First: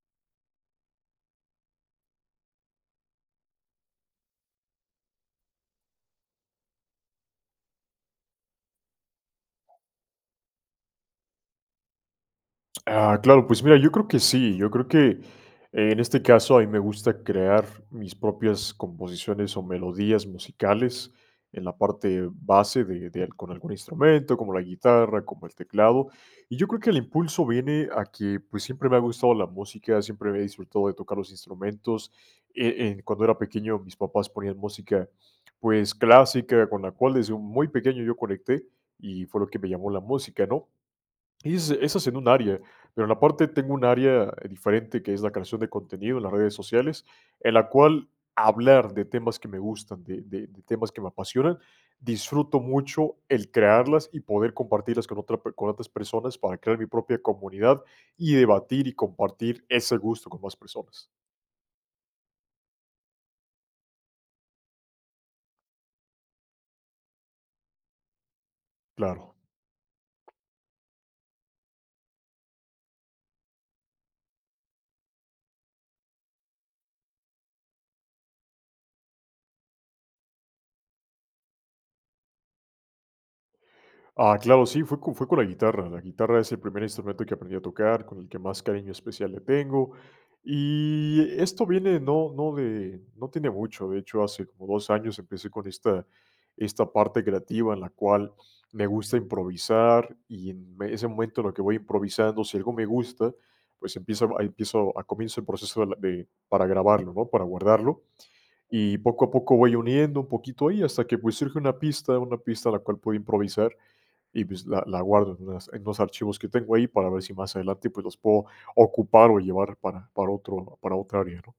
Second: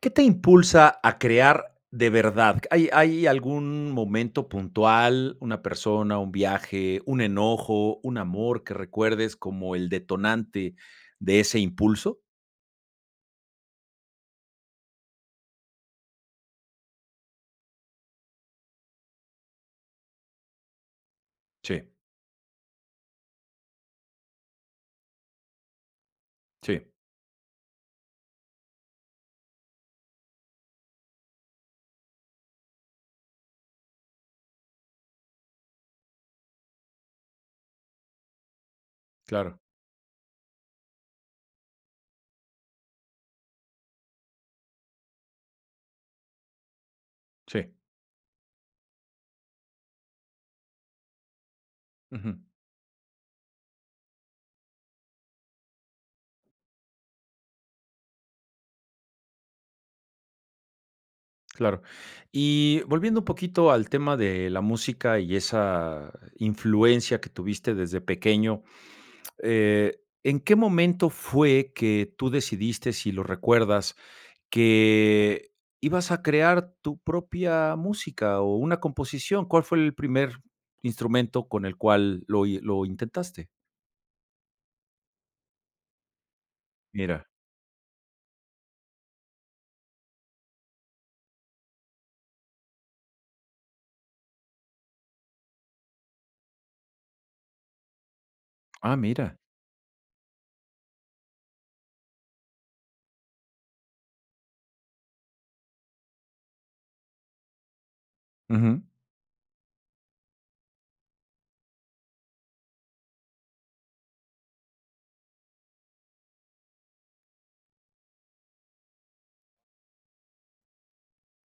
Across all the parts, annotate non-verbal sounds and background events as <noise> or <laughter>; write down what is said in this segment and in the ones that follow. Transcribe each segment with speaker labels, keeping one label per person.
Speaker 1: ¿Qué te impulsa a crear de verdad? ¿Hay algún momento puntual, una persona, un viaje, un enojo, un amor que recuerdes como el detonante de ese impulso?
Speaker 2: Ah, claro, pues mira, yo creo que sí, yo creo que en este caso a mí me gusta crear mis propias composiciones o melodías musicales en la
Speaker 1: Sí,
Speaker 2: parte base con algún instrumento, como la guitarra, como el teclado. Y yo creo
Speaker 1: sí,
Speaker 2: que el impulso viene a que pues siempre me ha gustado la música, siempre he disfrutado de tocar los instrumentos. Cuando era pequeño mis papás ponían música pues clásica, con la cual desde muy pequeño yo conecté y fue lo que
Speaker 1: claro,
Speaker 2: me llamó la música, ¿no? Y esa es en un área, pero en la parte tengo un área diferente que es la creación de contenido en las redes sociales, en la
Speaker 1: sí,
Speaker 2: cual hablar de temas que me gustan, de temas que me apasionan,
Speaker 1: ujú,
Speaker 2: disfruto mucho el crearlas y poder compartirlas con, con otras personas para crear mi propia comunidad y debatir y compartir ese gusto con más personas.
Speaker 1: claro. Y volviendo un poquito al tema de la música y esa influencia que tuviste desde pequeño,
Speaker 2: Claro.
Speaker 1: ¿en qué momento fue que tú decidiste, si lo recuerdas, que ibas a crear tu propia música o una composición? ¿Cuál fue el primer instrumento con el cual lo intentaste?
Speaker 2: Ah, claro, sí, fue con la guitarra. La guitarra es el primer
Speaker 1: Mira.
Speaker 2: instrumento que aprendí a tocar, con el que más cariño especial le tengo. Y esto viene no tiene mucho, de hecho, hace como 2 años empecé con esta parte creativa en la cual me
Speaker 1: Ah,
Speaker 2: gusta
Speaker 1: mira.
Speaker 2: improvisar, y ese momento en lo que voy improvisando, si algo me gusta, pues empiezo a empiezo a comienzo el proceso de la de para grabarlo, ¿no? Para guardarlo.
Speaker 1: Ujú.
Speaker 2: Y poco a poco voy uniendo un poquito ahí hasta que, pues, surge una pista la cual puedo improvisar y, pues, la la guardo en unas en unos archivos que tengo ahí para ver si más adelante, pues, los puedo ocupar o llevar para otra área, ¿no?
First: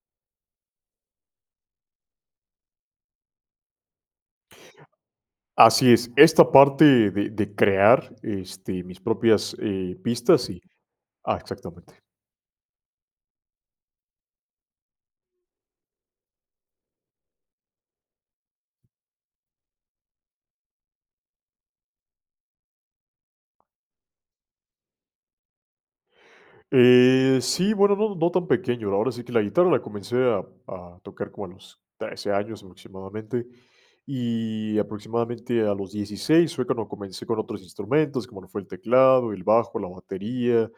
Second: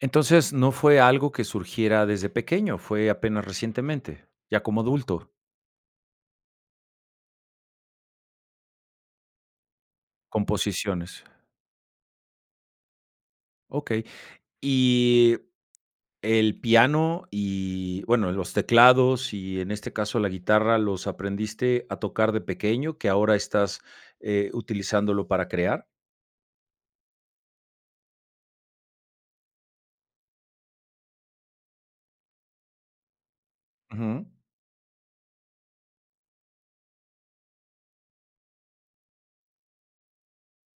Speaker 1: Entonces, no fue algo que surgiera desde pequeño, fue apenas recientemente, ya como adulto,
Speaker 2: Así es, esta parte de crear, mis propias, pistas y
Speaker 1: composiciones.
Speaker 2: ah, exactamente.
Speaker 1: Okey. Y el piano y, bueno, los teclados y, en este caso, la guitarra, ¿los aprendiste a tocar de pequeño, que ahora estás, utilizándolo para crear?
Speaker 2: Sí, bueno, no, no tan pequeño. Ahora sí que la guitarra la comencé a tocar como a los 13 años aproximadamente.
Speaker 1: Ujú.
Speaker 2: Y aproximadamente a los 16 fue cuando comencé con otros instrumentos, como lo fue el teclado, el bajo, la batería,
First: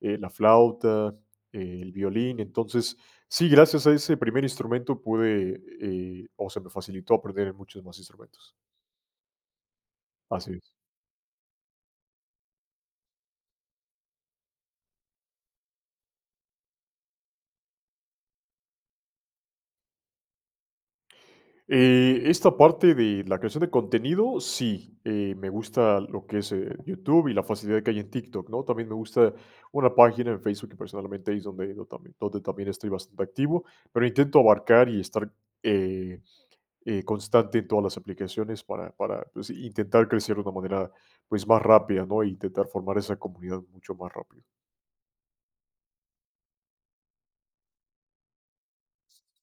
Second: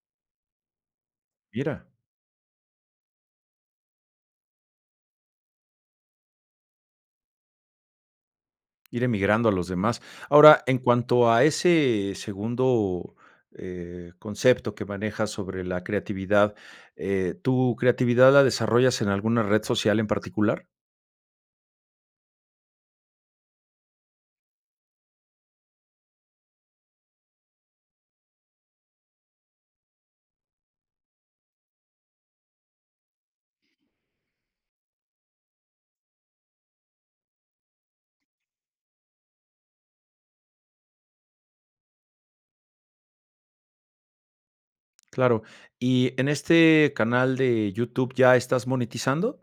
Speaker 2: la flauta,
Speaker 1: Mira,
Speaker 2: el violín. Entonces, sí, gracias a ese primer instrumento pude, o se me facilitó aprender muchos más instrumentos.
Speaker 1: ir emigrando a los demás.
Speaker 2: Así
Speaker 1: Ahora,
Speaker 2: es.
Speaker 1: en cuanto a ese segundo, concepto que manejas sobre la creatividad, ¿tu creatividad la desarrollas en alguna red social en particular?
Speaker 2: Esta parte de la creación de contenido, sí, me gusta lo que es YouTube y la facilidad que hay en TikTok, ¿no? También me gusta una página en Facebook que personalmente es donde, yo también, donde también estoy bastante activo, pero intento abarcar y estar eh, constante en todas las aplicaciones para pues, intentar crecer de una manera pues, más rápida, ¿no? E intentar formar esa comunidad mucho más rápido.
Speaker 1: Claro. ¿Y en este canal de YouTube ya estás monetizando?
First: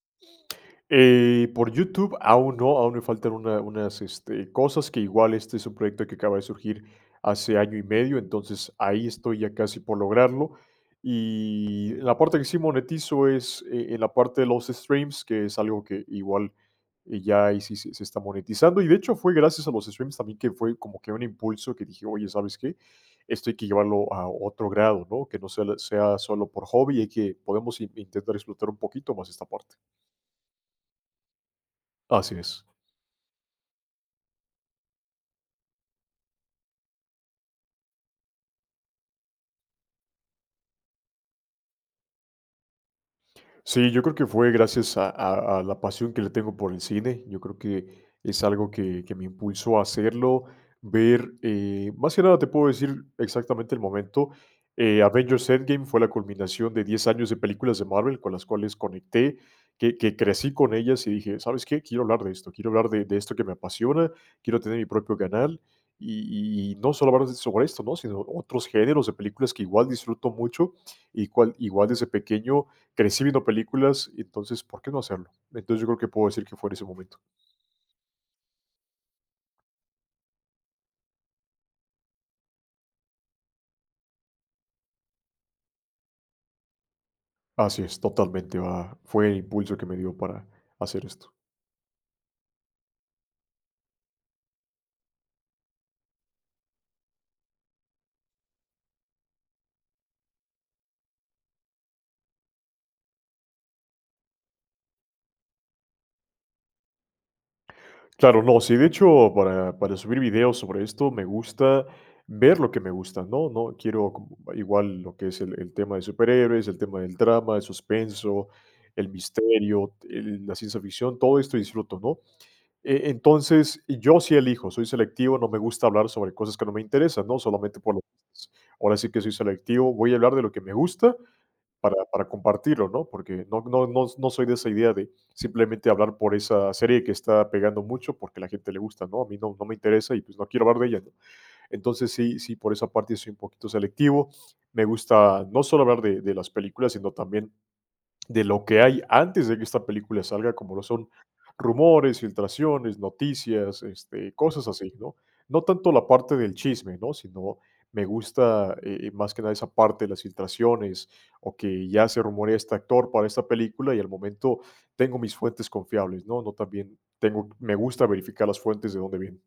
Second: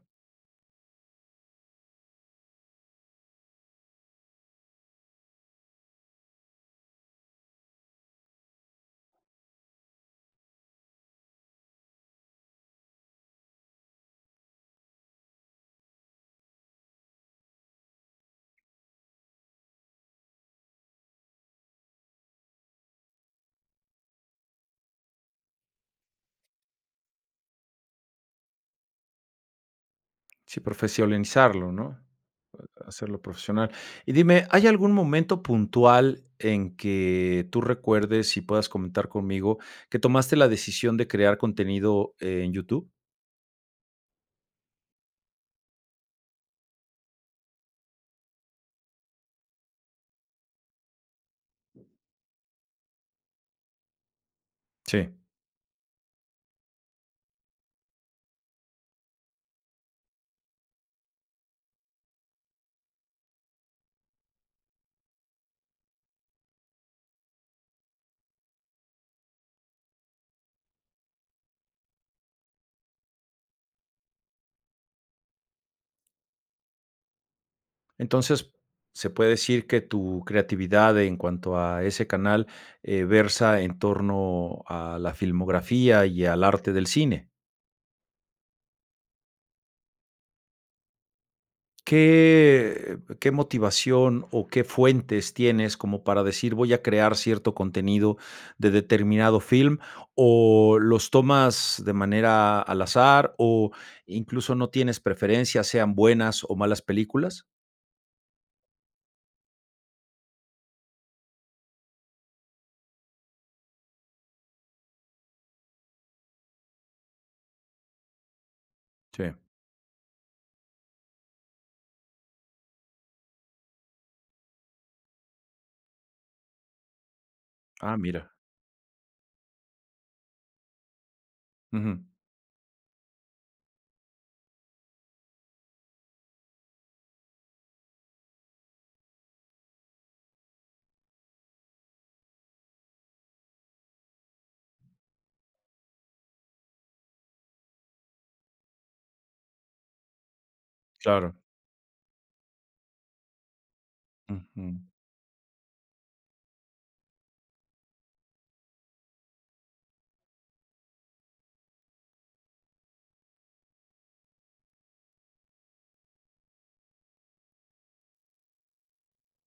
Speaker 2: Por YouTube aún no, aún me faltan unas, cosas que igual este es un proyecto que acaba de surgir hace año y medio, entonces ahí estoy ya casi por lograrlo. Y la parte que sí monetizo es, en la parte de los streams, que es algo que igual, ya ahí sí se se está monetizando. Y de hecho fue gracias a los streams también que fue como que un impulso que dije: "Oye, ¿sabes qué? Esto hay que llevarlo a otro grado, ¿no? Que no sea solo por hobby, hay que podemos in intentar explotar un poquito más esta parte".
Speaker 1: Sí, profesionalizarlo, ¿no?
Speaker 2: Así es.
Speaker 1: Hacerlo profesional. Y dime, ¿hay algún momento puntual en que tú recuerdes y puedas comentar conmigo que tomaste la decisión de crear contenido en YouTube?
Speaker 2: Sí, yo creo que fue gracias a, a la pasión que le tengo por el cine. Yo creo que es algo que me impulsó a hacerlo, ver, más que nada te puedo decir exactamente el momento.
Speaker 1: Sí.
Speaker 2: Avengers Endgame fue la culminación de 10 años de películas de Marvel con las cuales conecté, que crecí con ellas y dije, ¿sabes qué? Quiero hablar de esto, quiero hablar de esto que me apasiona, quiero tener mi propio canal y no solo hablar sobre esto, ¿no? Sino otros géneros de películas que igual disfruto mucho y cual, igual desde pequeño crecí viendo películas, entonces, ¿por qué no hacerlo? Entonces, yo creo que puedo decir que fue en ese momento.
Speaker 1: Entonces, se puede decir que tu creatividad en cuanto a ese canal, versa en torno a la filmografía y al arte del cine.
Speaker 2: Así es, totalmente, va, fue el impulso que me dio para hacer esto.
Speaker 1: ¿Qué motivación o qué fuentes tienes como para decir: "Voy a crear cierto contenido de determinado film", o los tomas de manera al azar, o incluso no tienes preferencias sean buenas o malas películas?
Speaker 2: Claro, no, sí, de hecho, para subir videos sobre esto, me gusta ver lo que me gusta, ¿no? No quiero igual lo que es el tema de superhéroes, el tema del drama, el suspenso, el
Speaker 1: Sí.
Speaker 2: misterio, la ciencia ficción, todo esto disfruto, ¿no? Entonces, yo sí elijo, soy selectivo, no me gusta hablar sobre cosas que no me interesan, ¿no? Solamente por
Speaker 1: Ah,
Speaker 2: lo.
Speaker 1: mira.
Speaker 2: Ahora sí que soy selectivo, voy a hablar de lo que me gusta
Speaker 1: Ujú.
Speaker 2: para compartirlo, ¿no? Porque no, no, no, no soy de esa idea de simplemente hablar por esa serie que está pegando mucho porque la gente le gusta, ¿no? A mí no, no me interesa y pues no quiero hablar de ella, ¿no? Entonces sí, sí, por esa parte soy un poquito selectivo. Me gusta no solo hablar de las películas, sino también de lo que hay antes de que esta película salga, como lo son
Speaker 1: Claro.
Speaker 2: rumores, filtraciones, noticias, cosas
Speaker 1: Ujú.
Speaker 2: así, ¿no? No tanto la parte del chisme, ¿no? Sino me gusta más que nada esa parte de las filtraciones o que ya se rumorea este actor para esta película y al momento tengo mis fuentes confiables, ¿no? No también tengo, me gusta verificar las fuentes de dónde vienen.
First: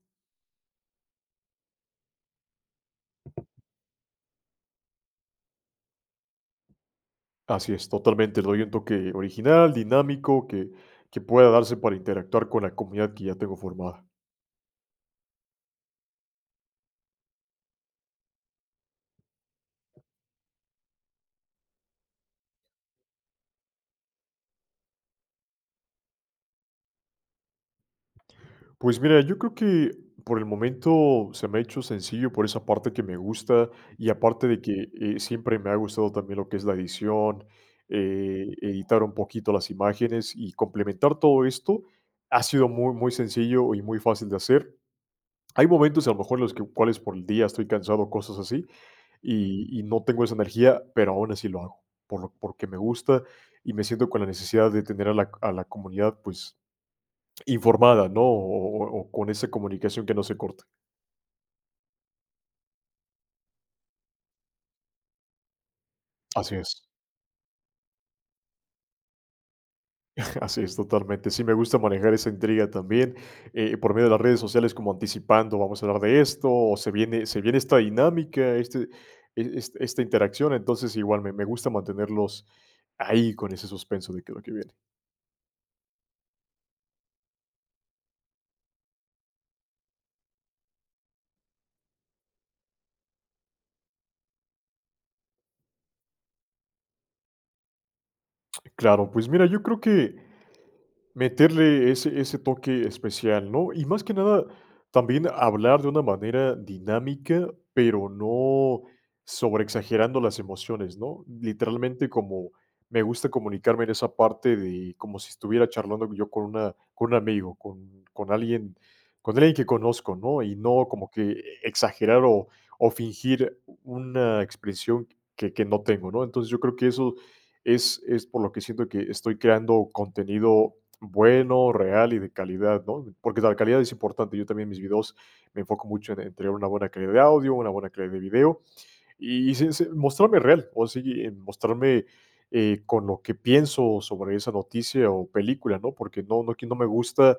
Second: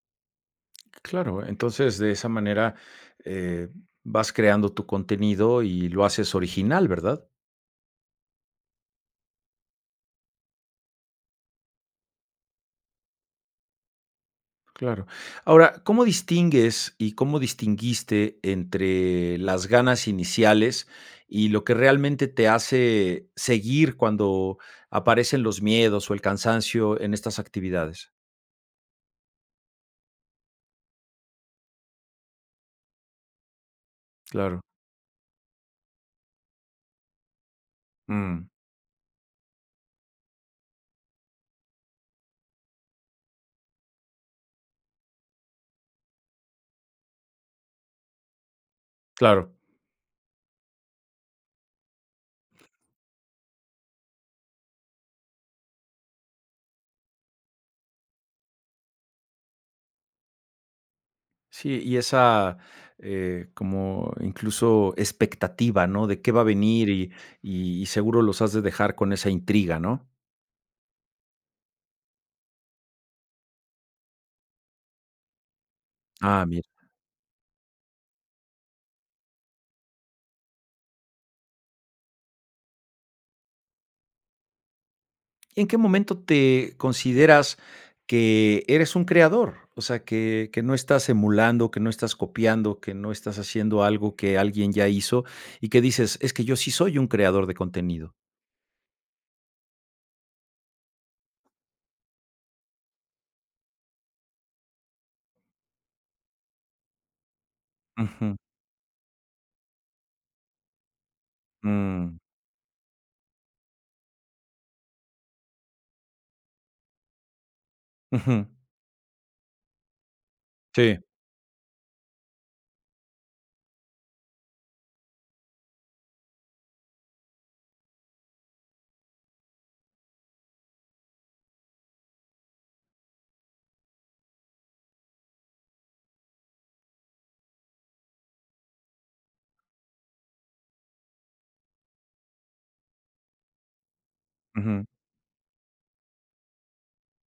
Speaker 1: Claro, entonces de esa manera eh, vas creando tu contenido y lo haces original, ¿verdad?
Speaker 2: Así es, totalmente. Le doy un toque original, dinámico, que pueda darse para interactuar con la comunidad que ya tengo formada.
Speaker 1: Claro. Ahora, ¿cómo distingues y cómo distinguiste entre las ganas iniciales y lo que realmente te hace seguir cuando aparecen los miedos o el cansancio en estas actividades?
Speaker 2: Pues mira, yo creo que por el momento se me ha hecho sencillo por esa parte que me gusta y aparte
Speaker 1: Claro.
Speaker 2: de que siempre me ha gustado también lo que es la edición,
Speaker 1: Mm,
Speaker 2: editar un poquito las imágenes y complementar todo esto ha sido muy, muy sencillo y muy fácil de hacer. Hay momentos a lo mejor en los que, cuales por el día estoy cansado, cosas así,
Speaker 1: claro.
Speaker 2: y no tengo esa energía, pero aún así lo hago, porque me gusta y me siento con la necesidad de tener a la comunidad pues informada, ¿no? O con esa comunicación que no se corte.
Speaker 1: Sí, y esa, como incluso expectativa, ¿no? De qué va a
Speaker 2: Así es.
Speaker 1: venir y seguro los has de dejar con esa intriga, ¿no?
Speaker 2: <laughs> Así es, totalmente. Sí, me gusta manejar esa intriga también, por medio de las redes sociales, como anticipando, vamos a hablar de
Speaker 1: Ah,
Speaker 2: esto,
Speaker 1: mira.
Speaker 2: o se viene esta dinámica, este e es esta interacción, entonces igual me gusta mantenerlos ahí con ese suspenso de qué es lo que viene.
Speaker 1: ¿Y en qué momento te consideras que eres un creador? O sea, que no estás emulando, que no estás copiando, que no estás haciendo algo que alguien ya hizo y que dices: "Es que yo sí soy un creador de contenido".
Speaker 2: Claro, pues mira, yo creo que meterle ese toque especial, ¿no? Y más que nada, también hablar de una manera dinámica, pero
Speaker 1: Ujú,
Speaker 2: no sobreexagerando las emociones, ¿no? Literalmente
Speaker 1: mm,
Speaker 2: como me gusta comunicarme en esa parte de como si estuviera charlando yo con una con un amigo,
Speaker 1: ujú.
Speaker 2: con alguien que conozco, ¿no? Y no
Speaker 1: Sí,
Speaker 2: como que exagerar o fingir una expresión que no tengo, ¿no? Entonces, yo creo que eso es por lo que siento que estoy creando contenido bueno, real y de calidad, ¿no? Porque la calidad es importante. Yo también en mis videos me enfoco mucho en tener una buena calidad de audio, una buena calidad de video y, mostrarme real, o sea, y, mostrarme con lo que pienso sobre esa
Speaker 1: ujú,
Speaker 2: noticia o película, ¿no? Porque no, no, que no me gusta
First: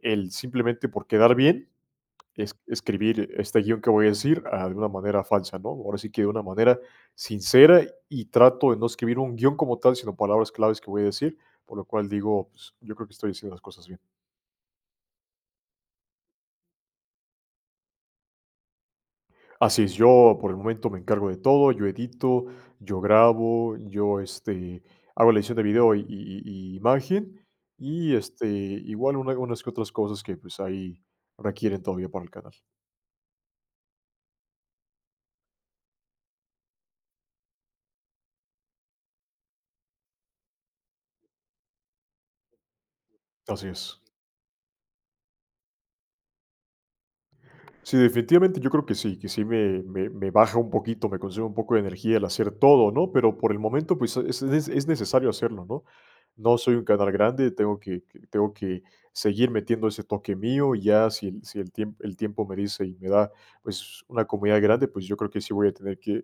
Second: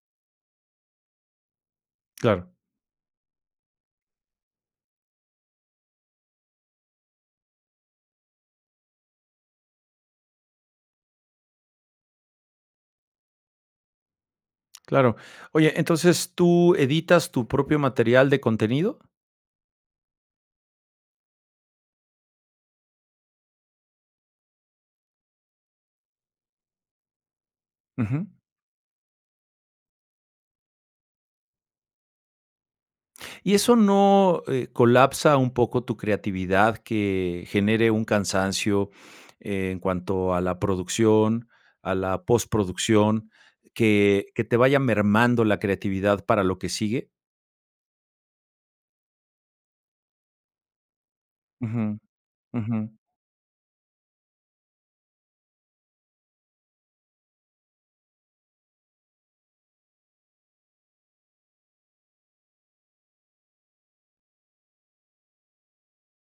Speaker 2: el simplemente por quedar bien
Speaker 1: claro.
Speaker 2: es escribir este guión que voy a decir, de una manera falsa, ¿no? Ahora sí que de una manera sincera y trato de no escribir un guión como tal, sino palabras claves que voy a decir, por lo cual digo, pues, yo creo que estoy haciendo las cosas bien.
Speaker 1: Claro. Oye, entonces, ¿tú editas tu propio material de contenido?
Speaker 2: Así es, yo por el momento me encargo de todo, yo edito, yo grabo, yo hago la edición de video y imagen y
Speaker 1: Ujú.
Speaker 2: igual unas que otras cosas que pues ahí requieren todavía para el canal.
Speaker 1: ¿Y eso no, colapsa un poco tu creatividad, que genere un cansancio en cuanto a la producción, a la postproducción,
Speaker 2: Así es.
Speaker 1: que te vaya mermando la creatividad para lo que sigue?
Speaker 2: Sí, definitivamente yo creo que sí me baja un poquito, me consume un poco de
Speaker 1: Ujú,
Speaker 2: energía el hacer
Speaker 1: ujú,
Speaker 2: todo, ¿no? Pero por el momento, pues es, es necesario hacerlo, ¿no? No soy un canal grande, tengo tengo que seguir metiendo ese toque mío y ya si, si el tiempo, el tiempo me dice y me da pues una comunidad grande, pues yo creo que sí voy a tener que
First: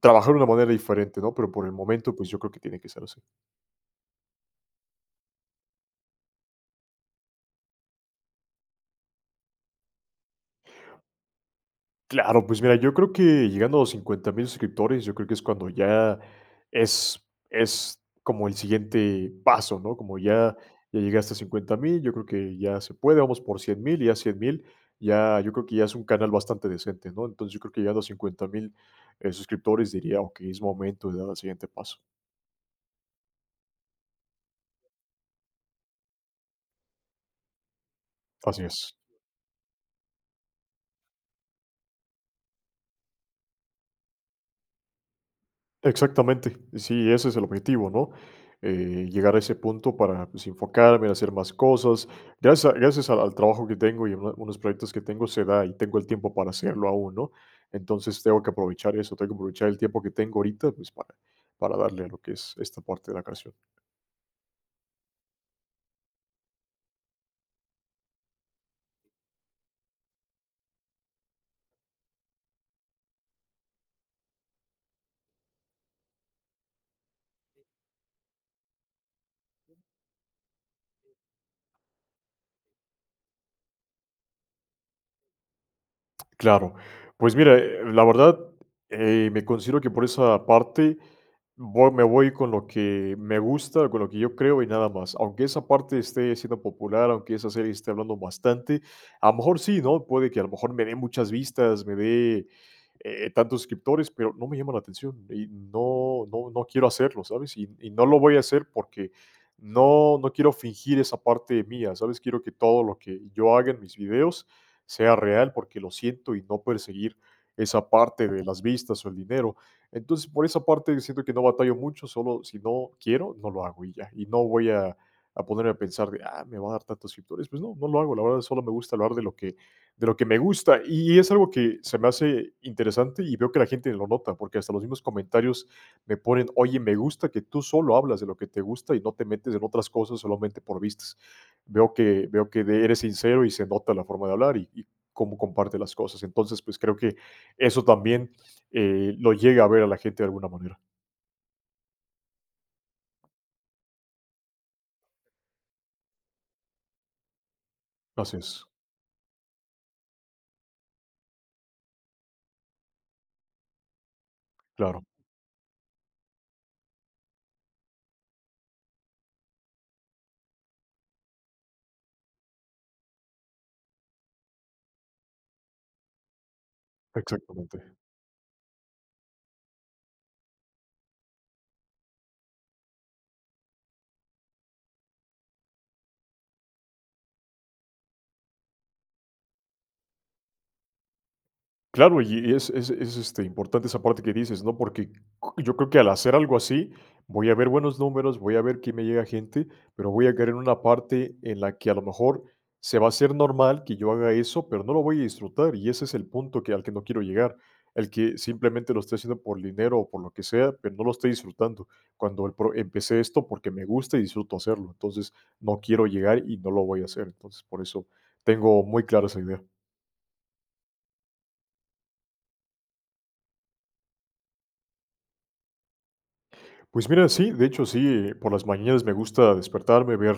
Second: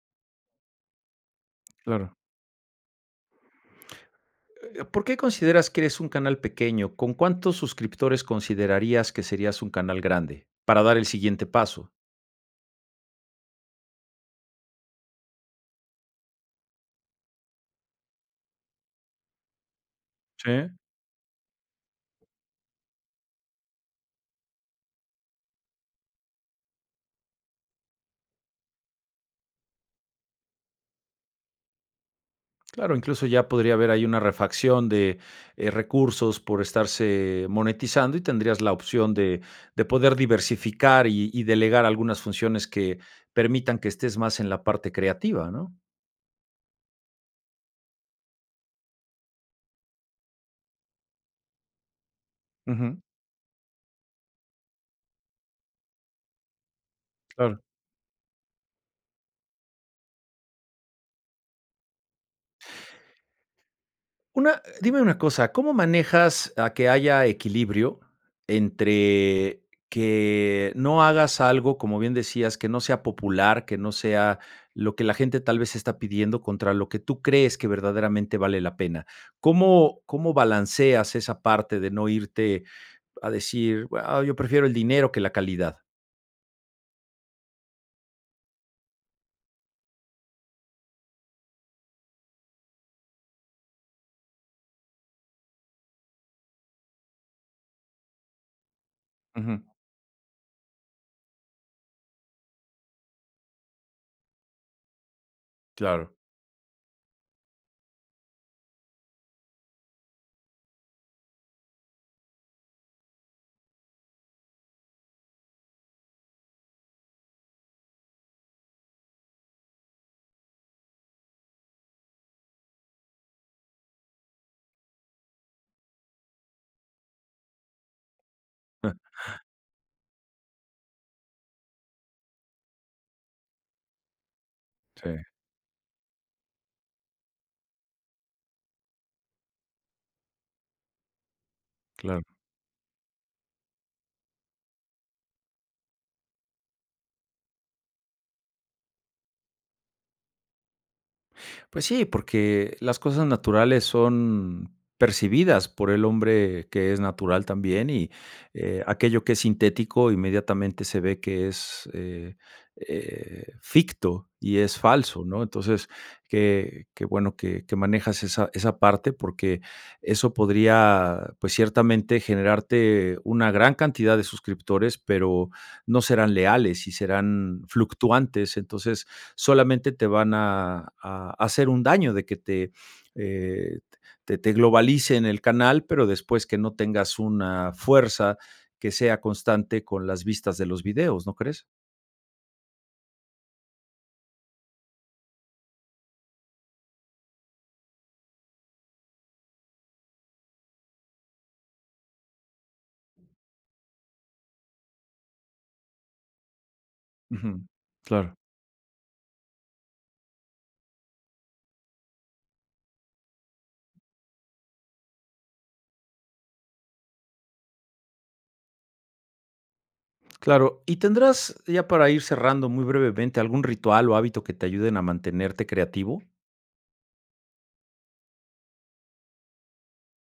Speaker 2: trabajar de una manera diferente, ¿no? Pero por el
Speaker 1: claro.
Speaker 2: momento, pues yo creo que tiene que ser así.
Speaker 1: ¿Por qué consideras que eres un canal pequeño? ¿Con cuántos suscriptores considerarías que serías un canal grande para dar el siguiente paso?
Speaker 2: Claro, pues mira, yo creo que llegando a los 50,000 suscriptores, yo creo que es cuando ya es como el siguiente paso, ¿no? Como
Speaker 1: Sí.
Speaker 2: ya ya llegaste a 50,000, yo creo que ya se puede, vamos por 100,000 y ya 100,000, ya yo creo que ya es un canal bastante decente, ¿no? Entonces, yo creo que llegando a 50,000 suscriptores diría: "Okey, es momento de dar el siguiente paso".
Speaker 1: Claro, incluso ya podría haber ahí una refacción de, recursos por estarse monetizando y tendrías
Speaker 2: Así
Speaker 1: la
Speaker 2: es.
Speaker 1: opción de poder diversificar y delegar algunas funciones que permitan que estés más en la parte creativa, ¿no?
Speaker 2: Exactamente, sí, ese es el objetivo, ¿no? Llegar a ese punto para pues, enfocarme en hacer más cosas. Gracias, a-
Speaker 1: Ujú,
Speaker 2: gracias al trabajo que tengo y a unos proyectos que tengo se da y tengo el tiempo para hacerlo aún, ¿no?
Speaker 1: claro.
Speaker 2: Entonces tengo que aprovechar eso, tengo que aprovechar el tiempo que tengo ahorita pues, para darle a lo que es esta parte de la creación.
Speaker 1: Una dime una cosa, ¿cómo manejas a que haya equilibrio entre que no hagas algo, como bien decías, que no sea popular, que no sea lo que la gente tal vez está pidiendo contra lo que tú crees que verdaderamente vale la pena? ¿Cómo balanceas esa parte de no irte a decir: "Ah, yo prefiero el dinero que la calidad"?
Speaker 2: Claro. Pues mira, la verdad, me considero que por esa parte voy me voy con lo que me gusta, con lo que yo creo y nada más. Aunque esa parte esté siendo popular, aunque esa serie esté hablando bastante, a lo mejor
Speaker 1: Ujú,
Speaker 2: sí, ¿no? Puede que a lo mejor me dé muchas vistas, me dé, tantos suscriptores, pero no me llama la atención y
Speaker 1: claro,
Speaker 2: no quiero hacerlo, ¿sabes? Y no lo voy a hacer porque no quiero fingir esa parte mía, ¿sabes? Quiero que todo lo que yo haga en mis videos sea real, porque lo siento y no perseguir esa parte de las vistas o el dinero. Entonces, por esa parte siento que no batallo mucho, solo si no quiero, no lo hago y ya. Y no voy a ponerme a pensar de, ah, me va a dar tantos suscriptores. Pues no, no lo hago. La verdad, solo me gusta hablar de lo que me gusta. Y es algo que se me hace interesante y veo que la gente lo nota, porque hasta los mismos
Speaker 1: sí,
Speaker 2: comentarios me ponen, oye, me gusta que tú solo hablas de lo que te gusta y no te metes en otras cosas solamente por vistas veo
Speaker 1: claro.
Speaker 2: que, veo que de- eres sincero y se nota la forma de hablar y cómo comparte las cosas. Entonces, pues creo que eso también lo llega a ver a la gente de alguna manera.
Speaker 1: Pues sí, porque las cosas naturales son percibidas por el hombre que es natural también y,
Speaker 2: Así es,
Speaker 1: eh, aquello que es sintético inmediatamente se ve que es, ficto y es
Speaker 2: claro,
Speaker 1: falso, ¿no? Entonces, qué bueno que manejas esa parte, porque eso podría, pues, ciertamente generarte una gran cantidad de suscriptores, pero no serán leales y serán
Speaker 2: exactamente.
Speaker 1: fluctuantes. Entonces, solamente te van a, hacer un daño de que te, eh, te globalice en el canal, pero después que no tengas una fuerza que sea constante con las vistas de los videos, ¿no crees?
Speaker 2: Claro, y es importante esa parte que dices, ¿no? Yo creo que al hacer algo así, voy a ver buenos números, voy a ver que me llega gente, pero voy a caer en una parte en la que a lo mejor se va a hacer normal que yo haga eso, pero no lo voy a disfrutar, y ese es el punto que al que no quiero llegar,
Speaker 1: Ujú,
Speaker 2: el
Speaker 1: claro.
Speaker 2: que simplemente lo esté haciendo por dinero o por lo que sea, pero no lo esté disfrutando, cuando el pro empecé esto porque me gusta y disfruto hacerlo, entonces no quiero llegar y no lo voy a hacer, entonces por eso tengo muy clara esa idea.
Speaker 1: Claro, y tendrás, ya para ir cerrando muy brevemente, algún ritual o hábito que te ayuden a mantenerte creativo.
Speaker 2: Pues mira, sí, de hecho sí, por las mañanas me gusta despertarme, ver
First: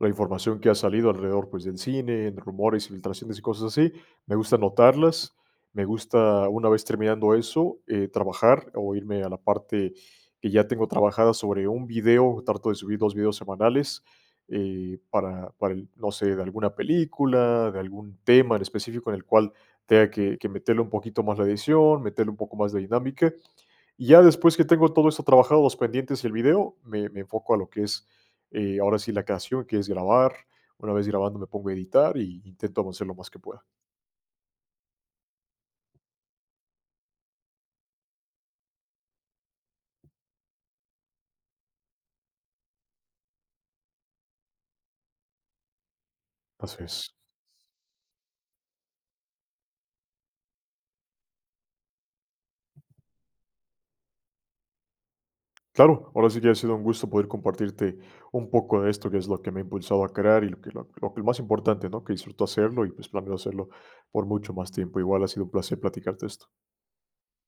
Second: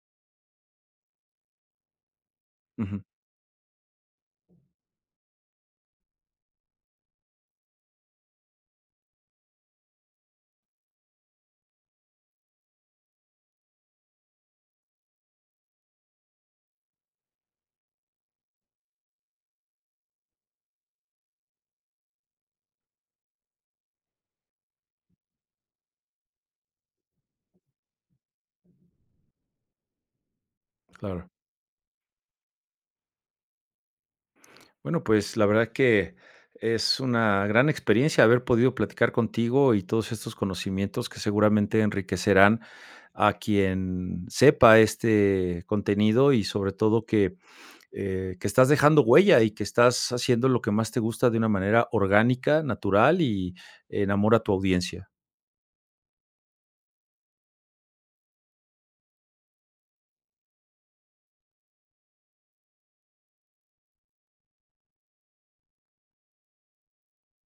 Speaker 2: la información que ha salido alrededor, pues, del cine, en rumores,
Speaker 1: Ujú,
Speaker 2: filtraciones y cosas así. Me gusta anotarlas, me gusta, una vez terminando eso, trabajar o irme a la parte que ya tengo trabajada sobre un video, trato de subir 2 videos semanales, para el no sé, de alguna película, de algún tema en específico en el cual tenga que meterle un poquito más la edición, meterle un poco más de dinámica. Y ya después que tengo todo esto trabajado, los pendientes y el video, me enfoco a lo que es, ahora sí, la creación, que es grabar. Una vez
Speaker 1: claro.
Speaker 2: grabando me pongo a editar y intento avanzar lo más que pueda.
Speaker 1: Bueno, pues la verdad que es una gran experiencia haber podido platicar contigo y todos estos conocimientos que seguramente enriquecerán a quien sepa este contenido y sobre
Speaker 2: Así
Speaker 1: todo
Speaker 2: es.
Speaker 1: que, que estás dejando huella y que estás haciendo lo que más te gusta de una manera orgánica, natural y enamora a tu audiencia.
Speaker 2: Claro, ahora sí que ha sido un gusto poder compartirte un poco de esto, que es lo que me ha impulsado a crear y lo más importante, ¿no? Que disfruto hacerlo y pues planeo hacerlo por mucho más tiempo. Igual ha sido un placer platicarte esto.